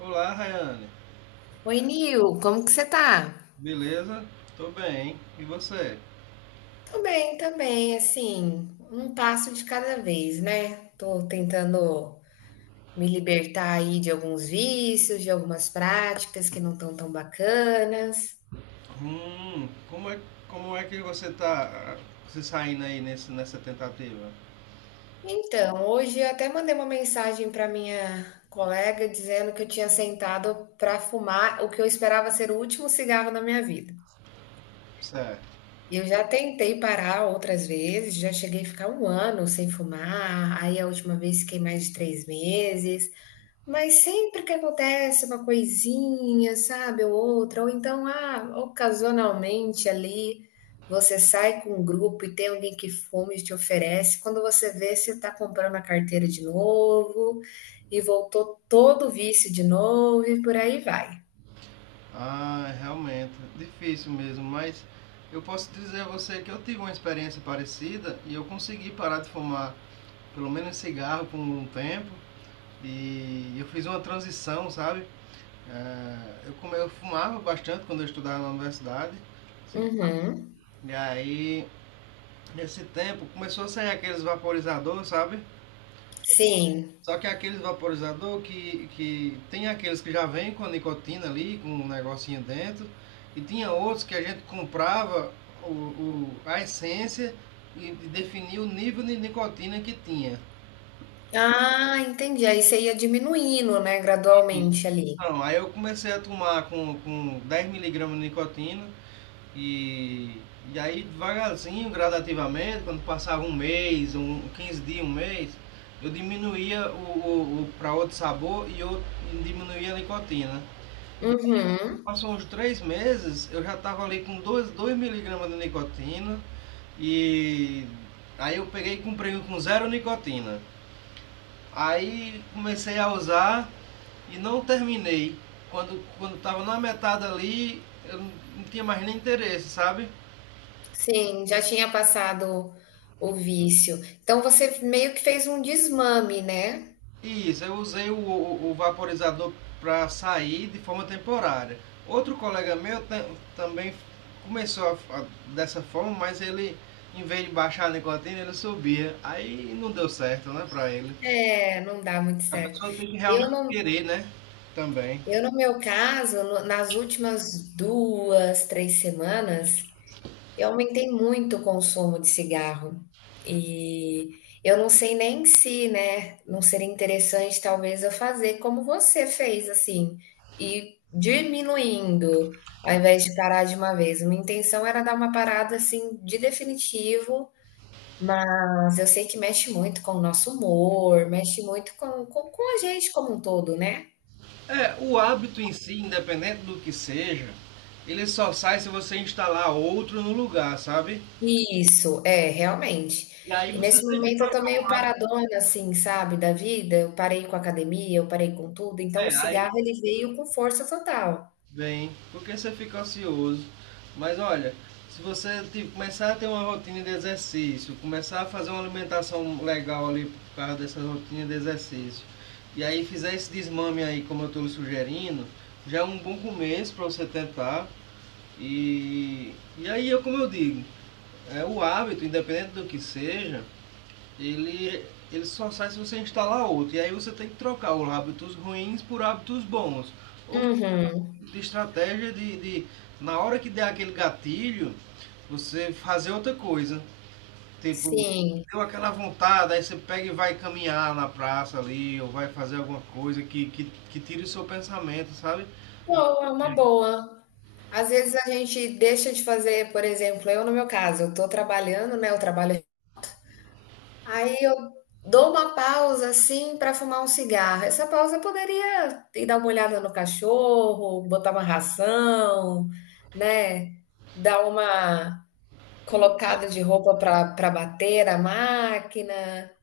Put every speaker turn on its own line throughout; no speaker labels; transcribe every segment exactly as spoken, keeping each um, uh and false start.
Olá, Rayane.
Oi, Nil, como que você tá?
Beleza? Tô bem. E você?
Tô bem, também, assim, um passo de cada vez, né? Tô tentando me libertar aí de alguns vícios, de algumas práticas que não estão tão bacanas.
Hum, como é, como é que você tá, ah, se saindo aí nesse, nessa tentativa?
Então, hoje eu até mandei uma mensagem para minha colega dizendo que eu tinha sentado para fumar o que eu esperava ser o último cigarro da minha vida.
Certo.
Eu já tentei parar outras vezes, já cheguei a ficar um ano sem fumar, aí a última vez fiquei mais de três meses. Mas sempre que acontece uma coisinha, sabe, ou outra, ou então, ah, ocasionalmente ali, você sai com um grupo e tem alguém que fuma e te oferece. Quando você vê, você está comprando a carteira de novo e voltou todo o vício de novo e por aí vai.
Ah, realmente, difícil mesmo, mas eu posso dizer a você que eu tive uma experiência parecida e eu consegui parar de fumar, pelo menos cigarro por um tempo, e eu fiz uma transição, sabe? Ah, eu, come- eu fumava bastante quando eu estudava na universidade,
Uhum.
e aí nesse tempo começou a sair aqueles vaporizadores, sabe?
Sim.
Só que aqueles vaporizador que, que tem aqueles que já vem com a nicotina ali, com um negocinho dentro, e tinha outros que a gente comprava o, o- a essência e definia o nível de nicotina que tinha.
Ah, entendi. Aí você ia diminuindo, né,
Isso.
gradualmente ali.
Então, aí eu comecei a tomar com, com dez miligramas de nicotina, E, e aí devagarzinho, gradativamente, quando passava um mês, um, quinze dias, um mês, eu diminuía o, o, o para outro sabor e eu diminuía a nicotina.
Uhum.
Passou uns três meses, eu já estava ali com dois miligramas de nicotina e aí eu peguei e comprei um com zero nicotina. Aí comecei a usar e não terminei. Quando quando estava na metade ali, eu não não tinha mais nem interesse, sabe?
Sim, já tinha passado o vício. Então você meio que fez um desmame, né?
Isso, eu usei o, o- o vaporizador para sair de forma temporária. Outro colega meu também começou a- a- dessa forma, mas ele, em vez de baixar a nicotina, ele subia. Aí não deu certo, né, para ele.
É, não dá muito
A
certo.
pessoa tem que
Eu
realmente
no
querer, né, também.
eu no meu caso, no nas últimas duas três semanas eu aumentei muito o consumo de cigarro e eu não sei nem se, né, não seria interessante talvez eu fazer como você fez, assim, e diminuindo ao invés de parar de uma vez. Minha intenção era dar uma parada assim de definitivo, mas eu sei que mexe muito com o nosso humor, mexe muito com, com, com a gente como um todo, né?
É, o hábito em si, independente do que seja, ele só sai se você instalar outro no lugar, sabe?
Isso, é, realmente.
E aí
E
você
nesse
tem que
momento eu tô
trocar
meio
um hábito.
paradona, assim, sabe, da vida. Eu parei com a academia, eu parei com tudo. Então o
É, aí
cigarro ele veio com força total.
bem, porque você fica ocioso. Mas olha, se você, tipo, começar a ter uma rotina de exercício, começar a fazer uma alimentação legal ali por causa dessa rotina de exercício, e aí fizer esse desmame aí, como eu estou lhe sugerindo, já é um bom começo para você tentar. E, e aí, eu, como eu digo, é, o hábito, independente do que seja, ele, ele só sai se você instalar outro. E aí você tem que trocar os hábitos ruins por hábitos bons
Uhum,
de estratégia de, de, na hora que der aquele gatilho, você fazer outra coisa. Tipo,
sim.
deu aquela vontade, aí você pega e vai caminhar na praça ali, ou vai fazer alguma coisa que, que, que tire o seu pensamento, sabe?
Boa, uma boa. Às vezes a gente deixa de fazer, por exemplo, eu no meu caso, eu tô trabalhando, né? Eu trabalho. Aí eu dou uma pausa assim para fumar um cigarro. Essa pausa eu poderia ir dar uma olhada no cachorro, botar uma ração, né? Dar uma colocada de roupa para para bater a máquina,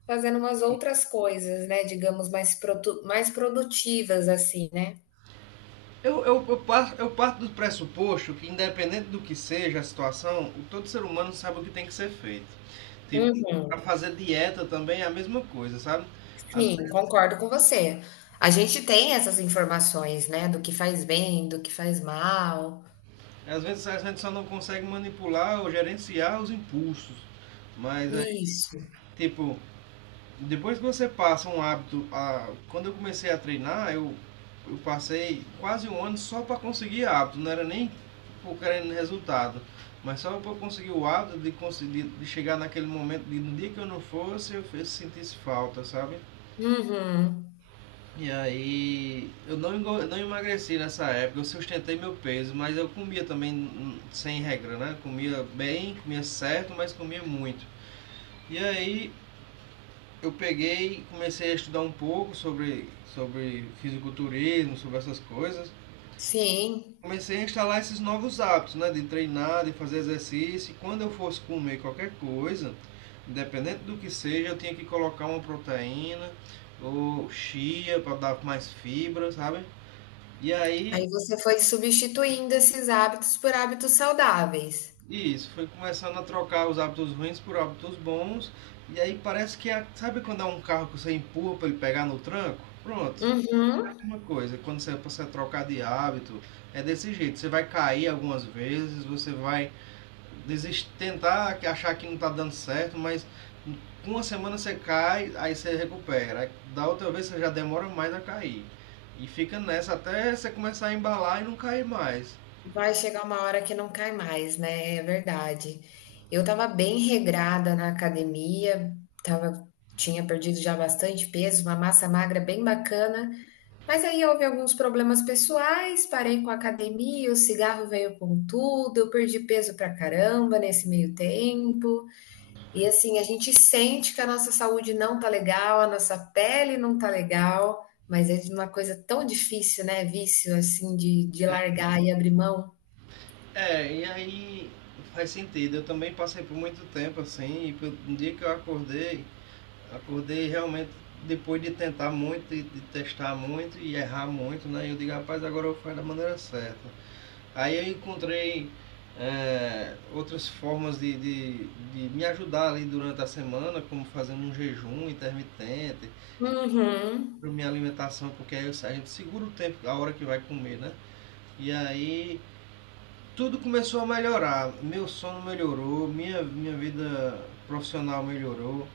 fazendo umas outras coisas, né? Digamos mais produ mais produtivas assim, né?
Eu, eu, eu, parto, eu parto do pressuposto que, independente do que seja a situação, o- todo ser humano sabe o que tem que ser feito. Tipo,
Uhum,
para fazer dieta também é a mesma coisa, sabe? Às,
sim, concordo com você. A gente tem essas informações, né? Do que faz bem, do que faz mal.
às vezes a gente só não consegue manipular ou gerenciar os impulsos, mas
Isso.
tipo, depois que você passa um hábito. A... Quando eu comecei a treinar, eu, eu passei quase um ano só para conseguir hábito, não era nem por querendo resultado. Mas só para conseguir o hábito de conseguir de chegar naquele momento de no dia que eu não fosse, eu fiz- sentisse falta, sabe?
Uhum.
E aí eu não, não emagreci nessa época, eu sustentei meu peso, mas eu comia também hum, sem regra, né? Comia bem, comia certo, mas comia muito. E aí eu peguei e comecei a estudar um pouco sobre, sobre fisiculturismo, sobre essas coisas.
Sim,
Comecei a instalar esses novos hábitos, né? De treinar, de fazer exercício. E quando eu fosse comer qualquer coisa, independente do que seja, eu tinha que colocar uma proteína ou chia para dar mais fibra, sabe? E aí,
aí você foi substituindo esses hábitos por hábitos saudáveis.
isso, foi começando a trocar os hábitos ruins por hábitos bons. E aí parece que, é- sabe quando é um carro que você empurra para ele pegar no tranco? Pronto,
Uhum.
uma coisa, quando você, você trocar de hábito, é desse jeito. Você vai cair algumas vezes, você vai desist, tentar achar que não está dando certo, mas com uma semana você cai, aí você recupera. Aí da outra vez você já demora mais a cair. E fica nessa até você começar a embalar e não cair mais.
Vai chegar uma hora que não cai mais, né, é verdade. Eu tava bem regrada na academia, tava, tinha perdido já bastante peso, uma massa magra bem bacana, mas aí houve alguns problemas pessoais, parei com a academia, o cigarro veio com tudo, eu perdi peso pra caramba nesse meio tempo. E assim, a gente sente que a nossa saúde não tá legal, a nossa pele não tá legal, mas é uma coisa tão difícil, né? Vício, assim, de, de largar e abrir mão.
É, e aí faz sentido. Eu também passei por muito tempo assim, e no dia que eu acordei, acordei realmente depois de tentar muito, de testar muito e errar muito, né? Eu digo, rapaz, agora eu faço da maneira certa. Aí eu encontrei, é, outras formas de, de, de me ajudar ali durante a semana, como fazendo um jejum intermitente, para
Uhum.
minha alimentação, porque aí a gente segura o tempo, a hora que vai comer, né? E aí tudo começou a melhorar. Meu sono melhorou, minha, minha vida profissional melhorou,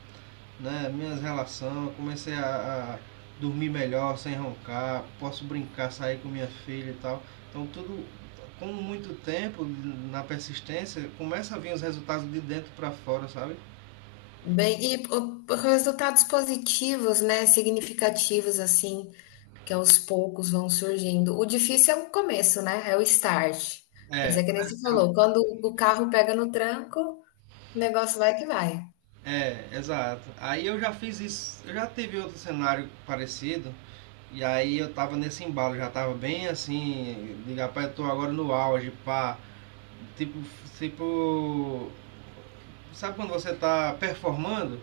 né, minhas relações, comecei a, a dormir melhor, sem roncar, posso brincar, sair com minha filha e tal. Então tudo com muito tempo na persistência, começa a vir os resultados de dentro para fora, sabe?
Bem, e o- o- resultados positivos, né? Significativos, assim, que aos poucos vão surgindo. O difícil é o começo, né? É o start. Mas
É,
é que nem você falou, quando o carro pega no tranco, o negócio vai que vai.
é, exato. Aí eu já fiz isso, eu já tive outro cenário parecido, e aí eu tava nesse embalo, já tava bem assim, de rapaz, eu tô agora no auge, pá. Tipo, tipo. Sabe quando você está performando?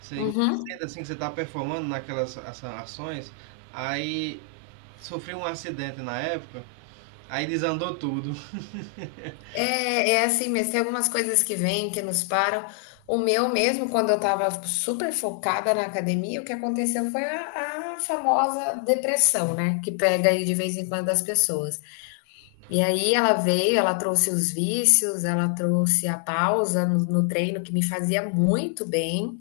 Você
Uhum.
sente assim que você está performando naquelas essa- ações. Aí sofreu um acidente na época. Aí desandou tudo.
É, é assim mesmo. Tem algumas coisas que vêm, que nos param. O meu mesmo, quando eu tava super focada na academia, o que aconteceu foi a, a famosa depressão, né? Que pega aí de vez em quando as pessoas. E aí ela veio, ela trouxe os vícios, ela trouxe a pausa no, no treino, que me fazia muito bem.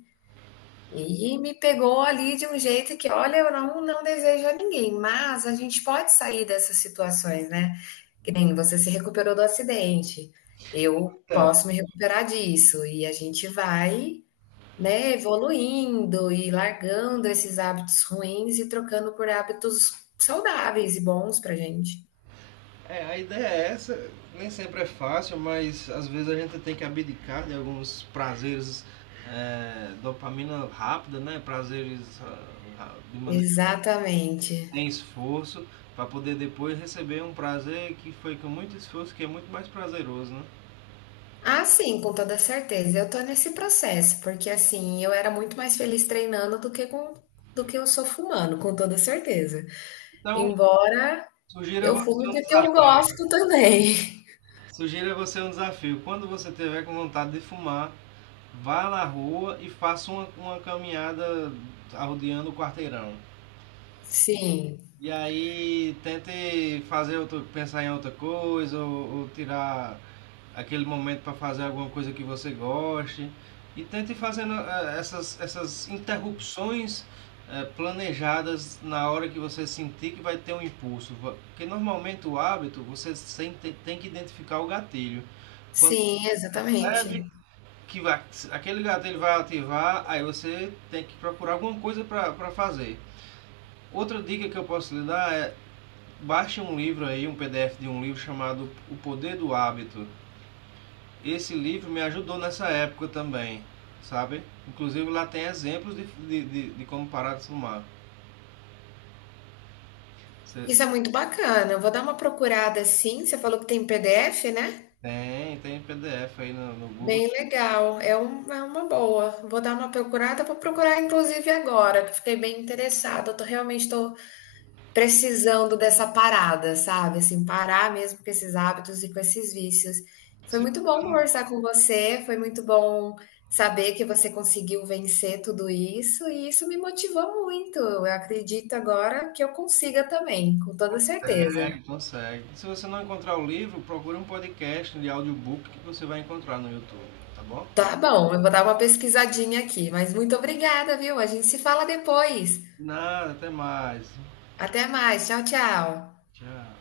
E me pegou ali de um jeito que, olha, eu não, não desejo a ninguém, mas a gente pode sair dessas situações, né? Que nem você se recuperou do acidente, eu posso me recuperar disso. E a gente vai, né, evoluindo e largando esses hábitos ruins e trocando por hábitos saudáveis e bons pra gente.
É, é, a ideia é essa, nem sempre é fácil, mas às vezes a gente tem que abdicar de alguns prazeres, é, dopamina rápida, né? Prazeres, ah, ah, de maneira
Exatamente.
sem esforço, para poder depois receber um prazer que foi com muito esforço, que é muito mais prazeroso, né?
Ah, sim, com toda certeza. Eu tô nesse processo, porque assim, eu era muito mais feliz treinando do que com do que eu sou fumando, com toda certeza.
Então,
Embora
sugiro a
eu fume
você um
porque eu
desafio,
gosto também.
sugiro a você um desafio. Quando você tiver com vontade de fumar, vá na rua e faça uma, uma caminhada rodeando o quarteirão.
Sim.
E aí tente fazer outro, pensar em outra coisa, ou, ou tirar aquele momento para fazer alguma coisa que você goste e tente fazendo eh, essas, essas interrupções eh, planejadas na hora que você sentir que vai ter um impulso, porque normalmente o hábito você sente, tem que identificar o gatilho. Quando
Sim,
percebe
exatamente.
que vai, aquele gatilho vai ativar, aí você tem que procurar alguma coisa para fazer. Outra dica que eu posso lhe dar é: baixe um livro aí, um P D F de um livro chamado O Poder do Hábito. Esse livro me ajudou nessa época também, sabe? Inclusive lá tem exemplos de, de, de, de como parar de fumar. Você
Isso é muito bacana. Eu vou dar uma procurada sim. Você falou que tem P D F, né?
tem, tem P D F aí no, no Google.
Bem legal. É, um, é uma boa. Vou dar uma procurada. Vou procurar, inclusive, agora, que fiquei bem interessada. Eu tô, realmente estou precisando dessa parada, sabe, assim, parar mesmo com esses hábitos e com esses vícios. Foi
Se
muito bom conversar com você, foi muito bom saber que você conseguiu vencer tudo isso e isso me motivou muito. Eu acredito agora que eu consiga também, com toda certeza.
consegue, consegue. Se você não encontrar o livro, procure um podcast de audiobook que você vai encontrar no YouTube, tá bom?
Tá bom, eu vou dar uma pesquisadinha aqui, mas muito obrigada, viu? A gente se fala depois.
Nada, até mais.
Até mais, tchau, tchau.
Tchau.